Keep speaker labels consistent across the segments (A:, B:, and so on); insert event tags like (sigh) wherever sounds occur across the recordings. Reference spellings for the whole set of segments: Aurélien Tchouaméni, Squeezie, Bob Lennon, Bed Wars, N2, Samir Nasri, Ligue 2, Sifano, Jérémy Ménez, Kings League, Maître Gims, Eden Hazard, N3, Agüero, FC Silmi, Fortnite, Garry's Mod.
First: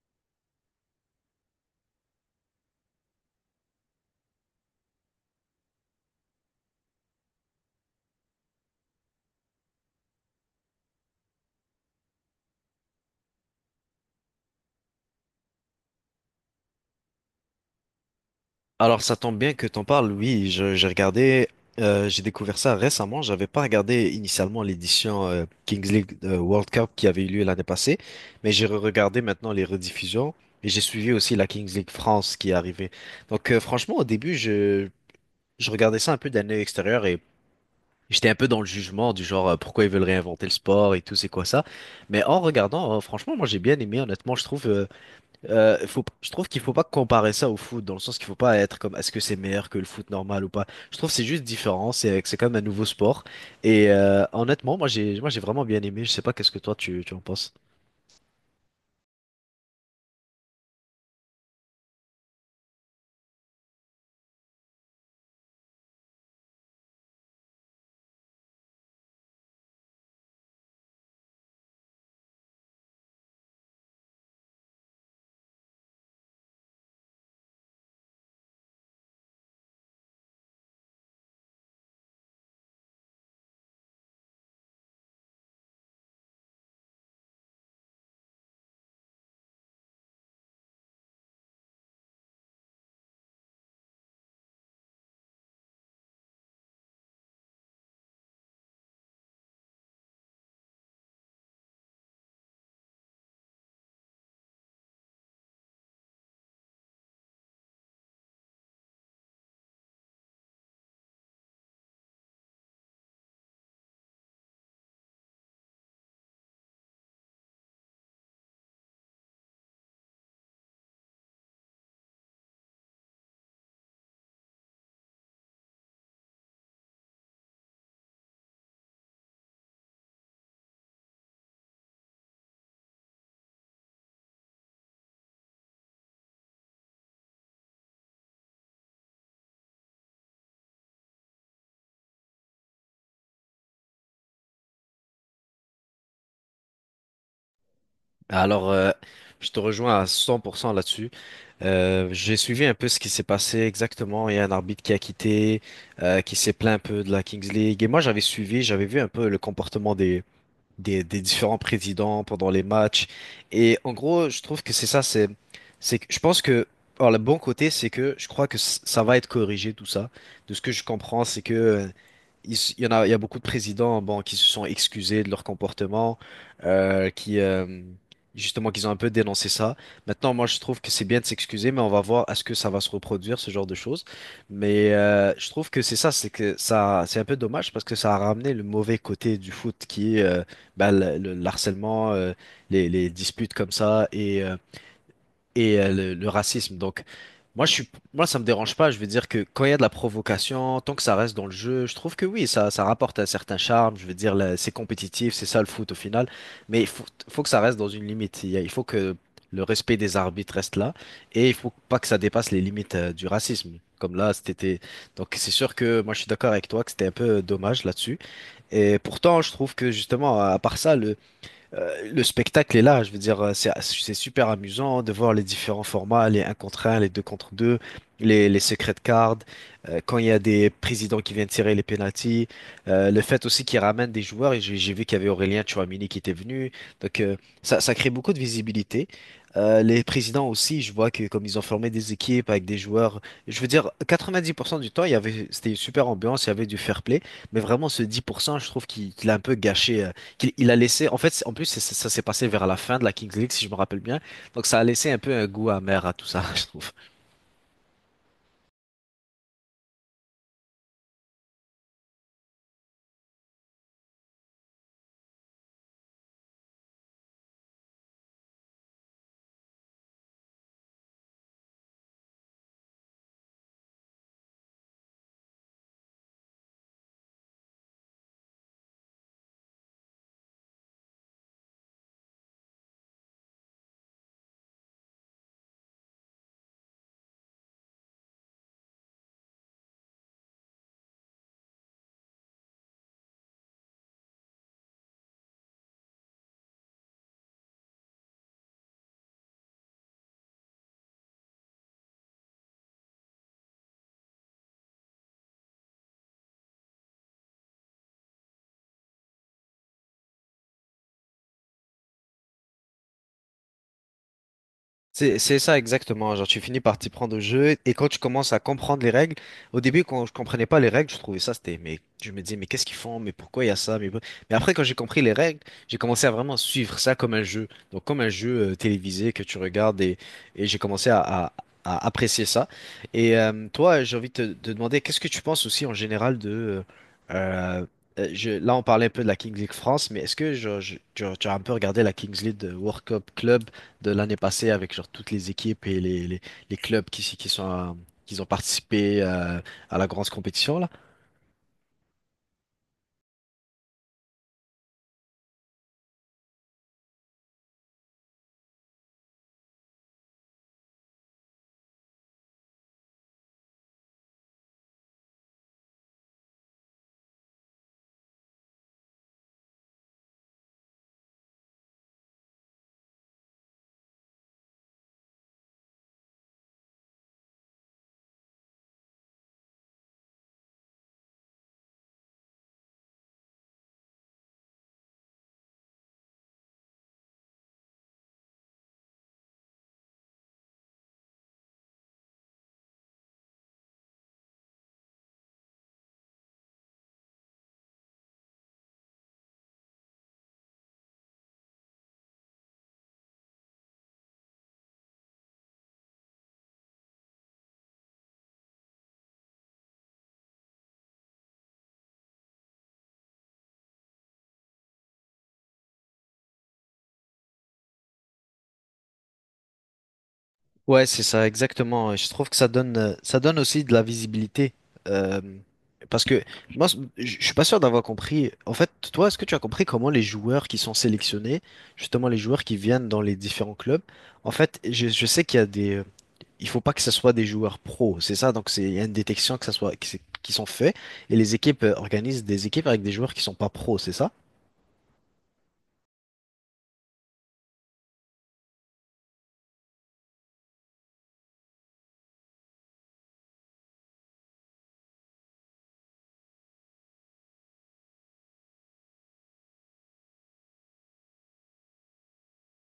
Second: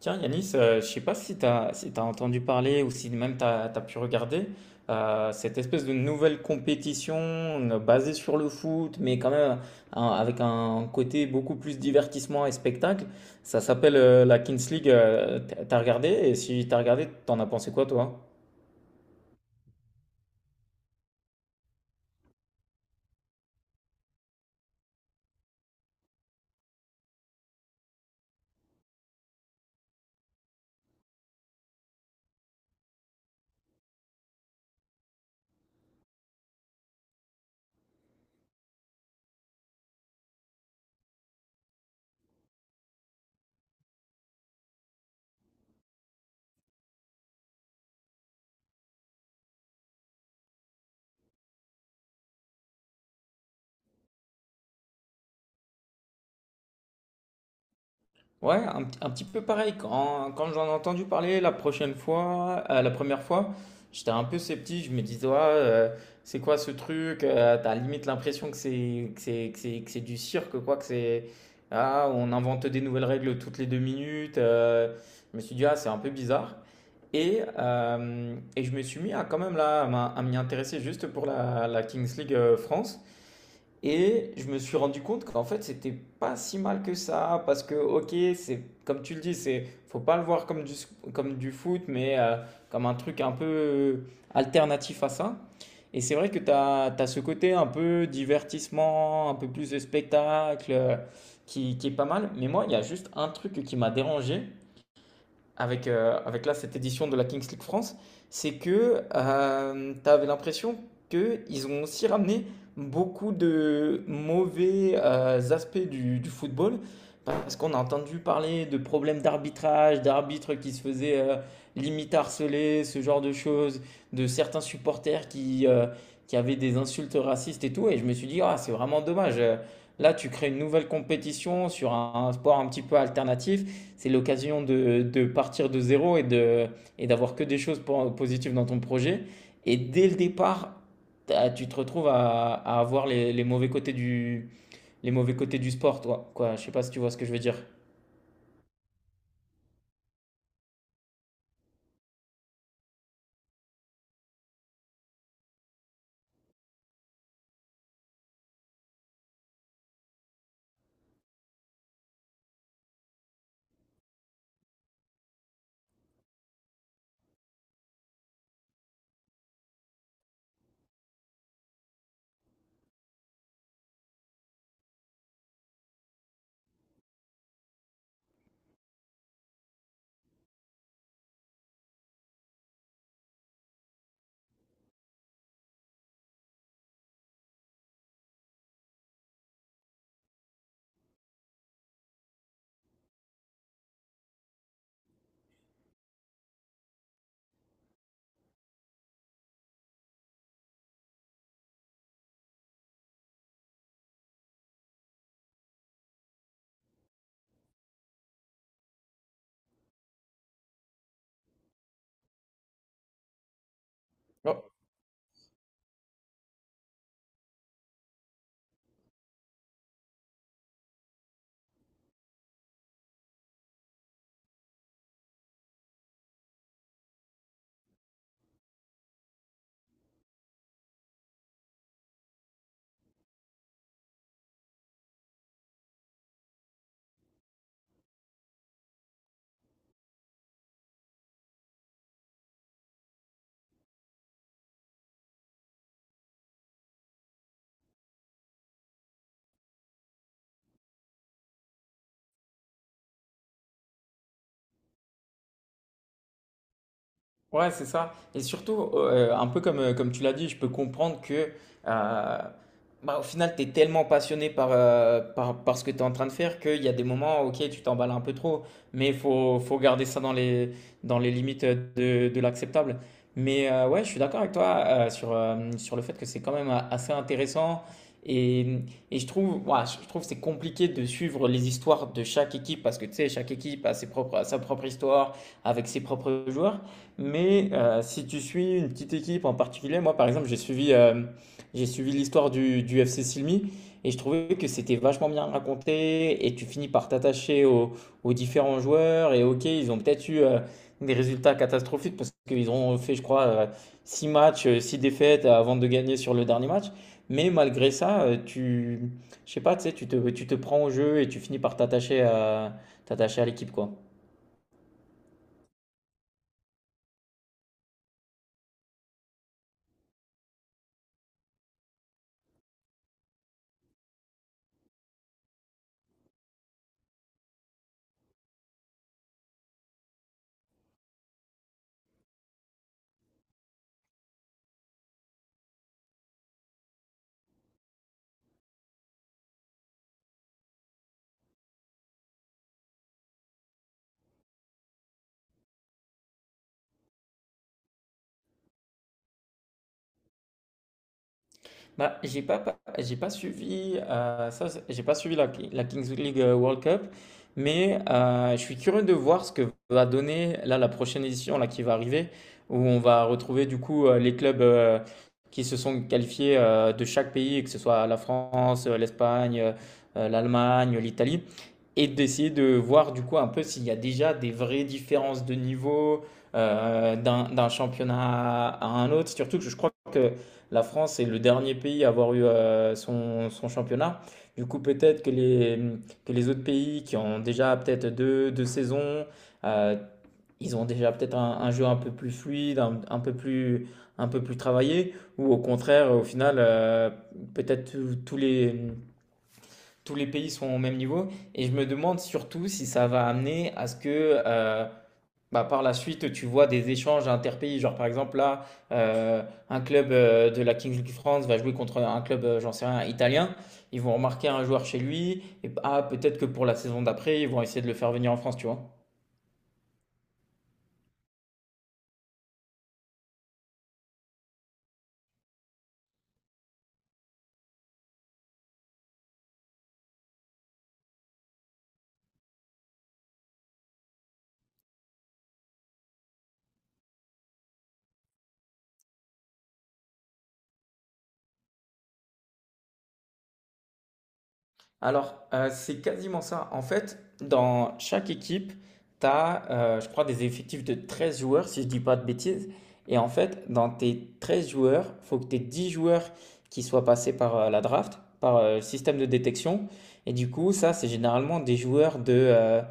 A: Tiens, Yanis, je sais pas si tu as, si t'as entendu parler ou si même tu as, pu regarder cette espèce de nouvelle compétition basée sur le foot, mais quand même avec un côté beaucoup plus divertissement et spectacle. Ça s'appelle la Kings League. T'as regardé? Et si t'as regardé, t'en as pensé quoi, toi?
B: Alors ça tombe bien que t'en parles, oui, j'ai regardé, j'ai découvert ça récemment. J'avais pas regardé initialement l'édition Kings League World Cup qui avait eu lieu l'année passée, mais j'ai regardé maintenant les rediffusions et j'ai suivi aussi la Kings League France qui est arrivée. Donc franchement au début je regardais ça un peu d'un œil extérieur et j'étais un peu dans le jugement du genre pourquoi ils veulent réinventer le sport et tout, c'est quoi ça? Mais en regardant, franchement moi j'ai bien aimé, honnêtement je trouve qu'il faut pas comparer ça au foot, dans le sens qu'il faut pas être comme est-ce que c'est meilleur que le foot normal ou pas. Je trouve que c'est juste différent, c'est quand même un nouveau sport. Et honnêtement, moi j'ai vraiment bien aimé. Je sais pas qu'est-ce que tu en penses.
A: Ouais, un petit peu pareil. Quand j'en ai entendu parler la prochaine fois, la première fois, j'étais un peu sceptique. Je me disais, ouais, c'est quoi ce truc? T'as limite l'impression que c'est du cirque, quoi. Que c'est ah, on invente des nouvelles règles toutes les deux minutes. Je me suis dit, ah, c'est un peu bizarre. Et je me suis mis à quand même là à m'y intéresser juste pour la Kings League France. Et je me suis rendu compte qu'en fait, c'était pas si mal que ça, parce que, ok, c'est comme tu le dis, c'est faut pas le voir comme comme du foot, mais comme un truc un peu alternatif à ça. Et c'est vrai que tu as, ce côté un peu divertissement, un peu plus de spectacle, qui est pas mal. Mais moi, il y a juste un truc qui m'a dérangé, avec là, cette édition de la Kings League France, c'est que, tu avais l'impression qu'ils ont aussi ramené beaucoup de mauvais, aspects du football. Parce qu'on a entendu parler de problèmes d'arbitrage, d'arbitres qui se faisaient, limite harceler, ce genre de choses, de certains supporters qui avaient des insultes racistes et tout. Et je me suis dit: «Ah, c'est vraiment dommage, là tu crées une nouvelle compétition sur un sport un petit peu alternatif, c'est l'occasion de partir de zéro et de, et d'avoir que des choses positives dans ton projet. Et dès le départ, tu te retrouves à avoir les mauvais côtés du, les mauvais côtés du sport, toi. Quoi, je ne sais pas si tu vois ce que je veux dire.
B: Alors, je te rejoins à 100% là-dessus. J'ai suivi un peu ce qui s'est passé exactement. Il y a un arbitre qui a quitté, qui s'est plaint un peu de la Kings League. Et moi j'avais suivi, j'avais vu un peu le comportement des différents présidents pendant les matchs. Et en gros, je trouve que c'est ça, c'est que je pense que, alors le bon côté, c'est que je crois que ça va être corrigé tout ça. De ce que je comprends, c'est que il y a beaucoup de présidents, bon, qui se sont excusés de leur comportement, qui justement, qu'ils ont un peu dénoncé ça. Maintenant, moi, je trouve que c'est bien de s'excuser, mais on va voir à ce que ça va se reproduire, ce genre de choses. Mais je trouve que c'est ça, c'est que ça, c'est un peu dommage parce que ça a ramené le mauvais côté du foot qui est bah, le harcèlement, les disputes comme ça et le racisme. Donc, moi, ça me dérange pas. Je veux dire que quand il y a de la provocation, tant que ça reste dans le jeu, je trouve que oui, ça rapporte un certain charme. Je veux dire, là, c'est compétitif, c'est ça le foot au final. Mais faut que ça reste dans une limite. Il faut que le respect des arbitres reste là et il faut pas que ça dépasse les limites, du racisme. Comme là,
A: Oh,
B: c'était. Donc, c'est sûr que moi, je suis d'accord avec toi que c'était un peu dommage là-dessus. Et pourtant, je trouve que justement, à part ça, le spectacle est là, je veux dire, c'est super amusant de voir les différents formats, les un contre un, les 2 contre 2, les secret cards, quand il y a des présidents qui viennent tirer les pénaltys, le fait aussi qu'ils ramènent des joueurs, et j'ai vu qu'il y avait Aurélien Tchouameni qui était venu, donc ça crée beaucoup de visibilité. Les présidents aussi, je vois que comme ils ont formé des équipes avec des joueurs, je veux dire, 90% du temps, c'était une super ambiance, il y avait du fair play, mais vraiment ce 10%, je trouve qu'il a un peu gâché. Qu'il il a laissé, en fait, en plus, ça s'est passé vers la fin de la Kings League, si je me rappelle bien. Donc, ça a laissé un peu un goût amer à tout ça, (laughs) je trouve.
A: ouais, c'est ça. Et surtout, un peu comme, comme tu l'as dit, je peux comprendre que euh, bah, au final, tu es tellement passionné par, par ce que tu es en train de faire qu'il y a des moments, ok, tu t'emballes un peu trop, mais il faut, faut garder ça dans dans les limites de l'acceptable. Mais ouais, je suis d'accord avec toi sur le fait que c'est quand même assez intéressant. Et, et je trouve, ouais, je trouve que c'est compliqué de suivre les histoires de chaque équipe parce que tu sais, chaque équipe a sa propre histoire avec ses propres joueurs. Mais si tu suis une petite équipe en particulier, moi par exemple, j'ai suivi l'histoire du FC Silmi et je trouvais que c'était vachement bien raconté et tu finis par aux différents joueurs. Et ok, ils ont peut-être eu des résultats catastrophiques parce qu'ils ont fait, je crois, 6 matchs, 6 défaites avant de gagner sur le dernier match. Mais malgré ça, je sais pas, tu sais, tu te prends au jeu et tu finis par t'attacher à l'équipe, quoi.
B: C'est ça exactement, genre tu finis par t'y prendre au jeu et quand tu commences à comprendre les règles, au début quand je comprenais pas les règles, je trouvais ça c'était mais je me disais mais qu'est-ce qu'ils font, mais pourquoi il y a ça, mais après quand j'ai compris les règles, j'ai commencé à vraiment suivre ça comme un jeu, donc comme un jeu télévisé que tu regardes et j'ai commencé à apprécier ça. Et toi, j'ai envie de te de demander qu'est-ce que tu penses aussi en général de euh, là on parlait un peu de la Kings League France, mais est-ce que genre, tu as un peu regardé la Kings League de World Cup Club de l'année passée avec genre toutes les équipes et les clubs qui sont qui ont participé à la grande compétition là.
A: Bah, j'ai pas suivi, j'ai pas suivi la Kings League World Cup, mais je suis curieux de voir ce que va donner là la prochaine édition là qui va arriver, où on va retrouver du coup les clubs qui se sont qualifiés de chaque pays, que ce soit la France, l'Espagne, l'Allemagne, l'Italie, et d'essayer de voir du coup un peu s'il y a déjà des vraies différences de niveau d'un championnat à un autre. Surtout que je crois que la France est le dernier pays à avoir eu son championnat. Du coup, peut-être que que les autres pays qui ont déjà peut-être deux saisons, euh, ils ont déjà peut-être un jeu un peu plus fluide, un peu plus travaillé, ou au contraire, au final, peut-être tous les pays sont au même niveau. Et je me demande surtout si ça va amener à ce que bah, par la suite, tu vois des échanges interpays. Genre, par exemple, euh, un club de la Kings League France va jouer contre un club, j'en sais rien, italien. Ils vont remarquer un joueur chez lui. Et ah, peut-être que pour la saison d'après, ils vont essayer de le faire venir en France, tu vois.
B: Ouais, c'est ça exactement. Et je trouve que ça donne aussi de la visibilité. Euh, parce que moi je suis pas sûr d'avoir compris. En fait, toi, est-ce que tu as compris comment les joueurs qui sont sélectionnés, justement les joueurs qui viennent dans les différents clubs, en fait, je sais qu'il y a des il faut pas que ce soit des joueurs pros, c'est ça. Donc c'est il y a une détection que ça soit qui sont faits et les équipes organisent des équipes avec des joueurs qui sont pas pros, c'est ça?
A: Alors, c'est quasiment ça. En fait, dans chaque équipe, tu as, je crois des effectifs de 13 joueurs, si je dis pas de bêtises, et en fait, dans tes 13 joueurs, il faut que tu aies 10 joueurs qui soient passés par, la draft, par, le système de détection, et du coup, ça, c'est généralement des joueurs de,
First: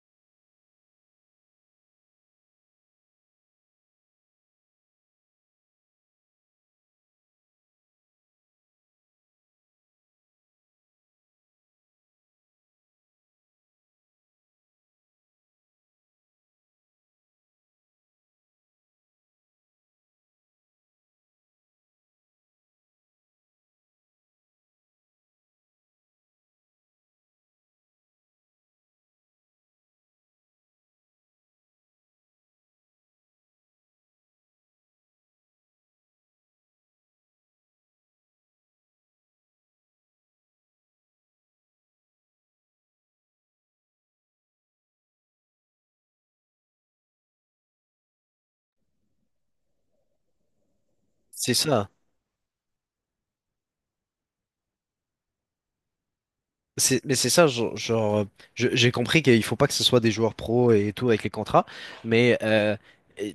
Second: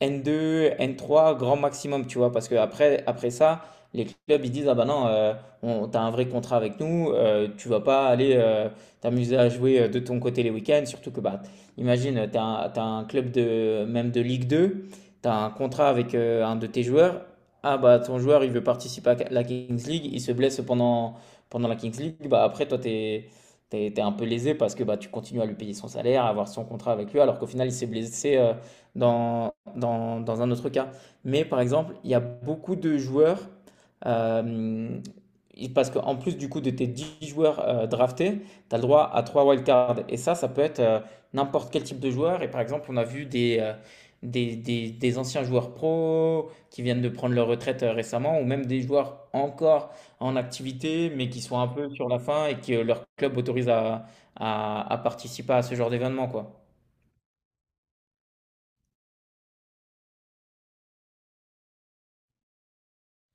A: N2, N3, grand maximum, tu vois, parce après ça, les clubs ils disent, ah bah non, t'as un vrai contrat avec nous, tu vas pas aller t'amuser à jouer de ton côté les week-ends, surtout que bah, imagine, t'as un club de même de Ligue 2, t'as un contrat avec un de tes joueurs, ah bah ton joueur il veut participer à la Kings League, il se blesse pendant, pendant la Kings League, bah après t'es un peu lésé parce que bah, tu continues à lui payer son salaire, à avoir son contrat avec lui, alors qu'au final il s'est blessé dans un autre cas. Mais par exemple, il y a beaucoup de joueurs, euh, parce qu'en plus du coup de tes 10 joueurs draftés, tu as le droit à 3 wildcards. Et ça peut être n'importe quel type de joueur. Et par exemple, on a vu des anciens joueurs pro qui viennent de prendre leur retraite récemment, ou même des joueurs encore en activité, mais qui
B: C'est
A: sont un
B: ça.
A: peu sur la fin et que leur club autorise à participer à ce genre d'événement, quoi.
B: Mais c'est ça, genre, j'ai compris qu'il faut pas que ce soit des joueurs pros et tout avec les contrats, mais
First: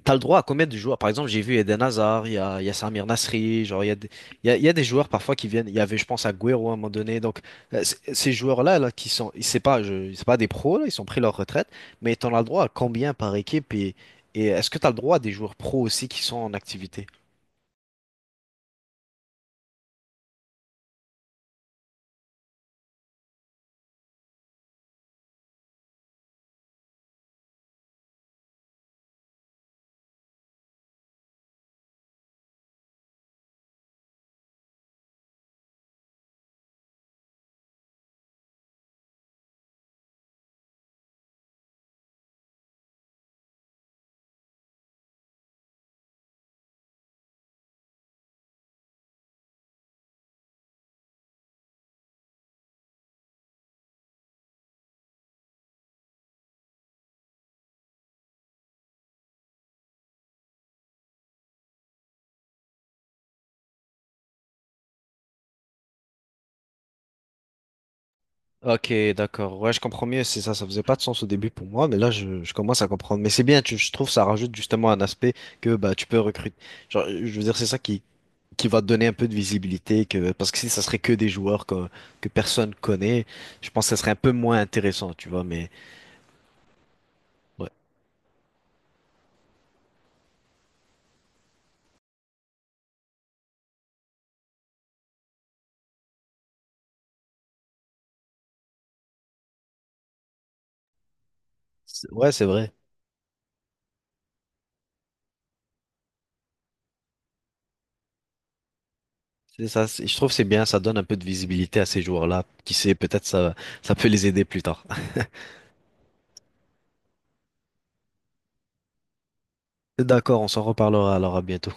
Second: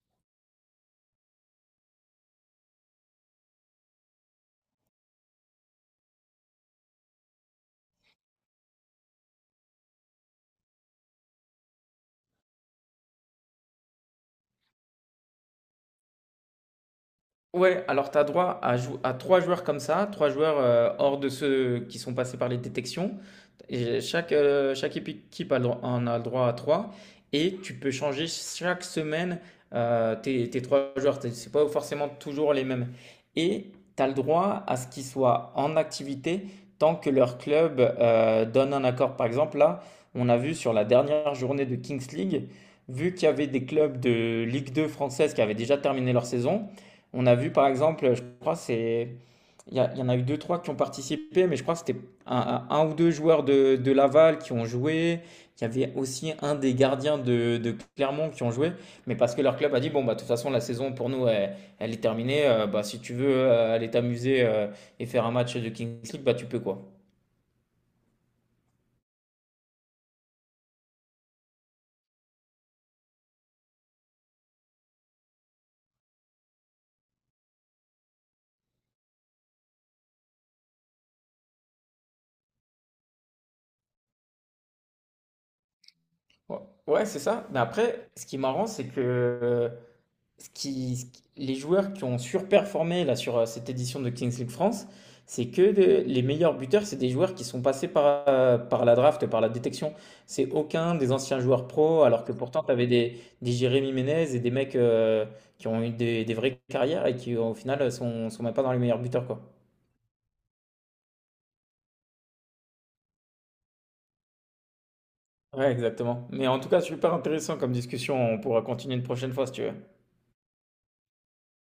B: t'as le droit à combien de joueurs? Par exemple, j'ai vu Eden Hazard, il y a Samir Nasri, genre, il y a des joueurs parfois qui viennent, il y avait, je pense, Agüero à un moment donné, donc ces joueurs-là, là, qui sont, c'est pas des pros, là, ils ont pris leur retraite, mais t'en as le droit à combien par équipe et est-ce que t'as le droit à des joueurs pros aussi qui sont en activité?
A: Ouais, alors tu as droit à trois joueurs comme ça, 3 joueurs hors de ceux qui sont passés par les détections. Et chaque équipe en a le droit à 3. Et tu peux changer chaque semaine tes 3 joueurs. C'est pas forcément toujours les mêmes. Et tu as le droit à ce qu'ils soient en activité tant que leur club donne un accord. Par exemple, là, on a vu sur la dernière journée de Kings League, vu qu'il y avait des clubs de Ligue 2 française qui avaient déjà terminé leur saison. On a vu par exemple, je crois c'est il y en a eu deux trois qui ont participé, mais je crois que c'était un ou deux joueurs de Laval qui ont joué. Il y avait aussi un des gardiens de Clermont qui ont joué, mais parce que leur club a dit bon bah de toute façon la saison pour nous elle, elle est terminée. Bah si tu veux aller t'amuser et faire un match de Kings League bah tu peux quoi.
B: Ok, d'accord. Ouais, je comprends mieux. C'est ça, ça faisait pas de sens au début pour moi, mais là, je commence à comprendre. Mais c'est bien, je trouve, ça rajoute justement un aspect que bah tu peux recruter. Genre, je veux dire, c'est ça qui va te donner un peu de visibilité, que parce que si ça serait que des joueurs que personne connaît, je pense que ça serait un peu moins intéressant, tu vois. Mais
A: Ouais, ouais, c'est ça. Mais
B: ouais,
A: après ce qui est marrant c'est que les joueurs qui ont surperformé là sur cette édition de Kings League France, c'est que les meilleurs buteurs, c'est des joueurs qui sont passés par la draft, par la détection. C'est aucun des anciens joueurs pro, alors
B: Ouais,
A: que
B: c'est
A: pourtant tu
B: vrai.
A: avais des Jérémy Ménez et des mecs qui ont eu des vraies carrières et qui au final sont même pas dans les meilleurs buteurs quoi.
B: C'est ça. Je trouve que c'est bien, ça donne un peu de visibilité à ces joueurs-là. Qui sait, peut-être ça peut les aider plus tard. (laughs)
A: Ouais, exactement. Mais en tout cas, super intéressant comme discussion. On pourra continuer une prochaine fois si tu veux.
B: D'accord, on s'en reparlera alors à bientôt.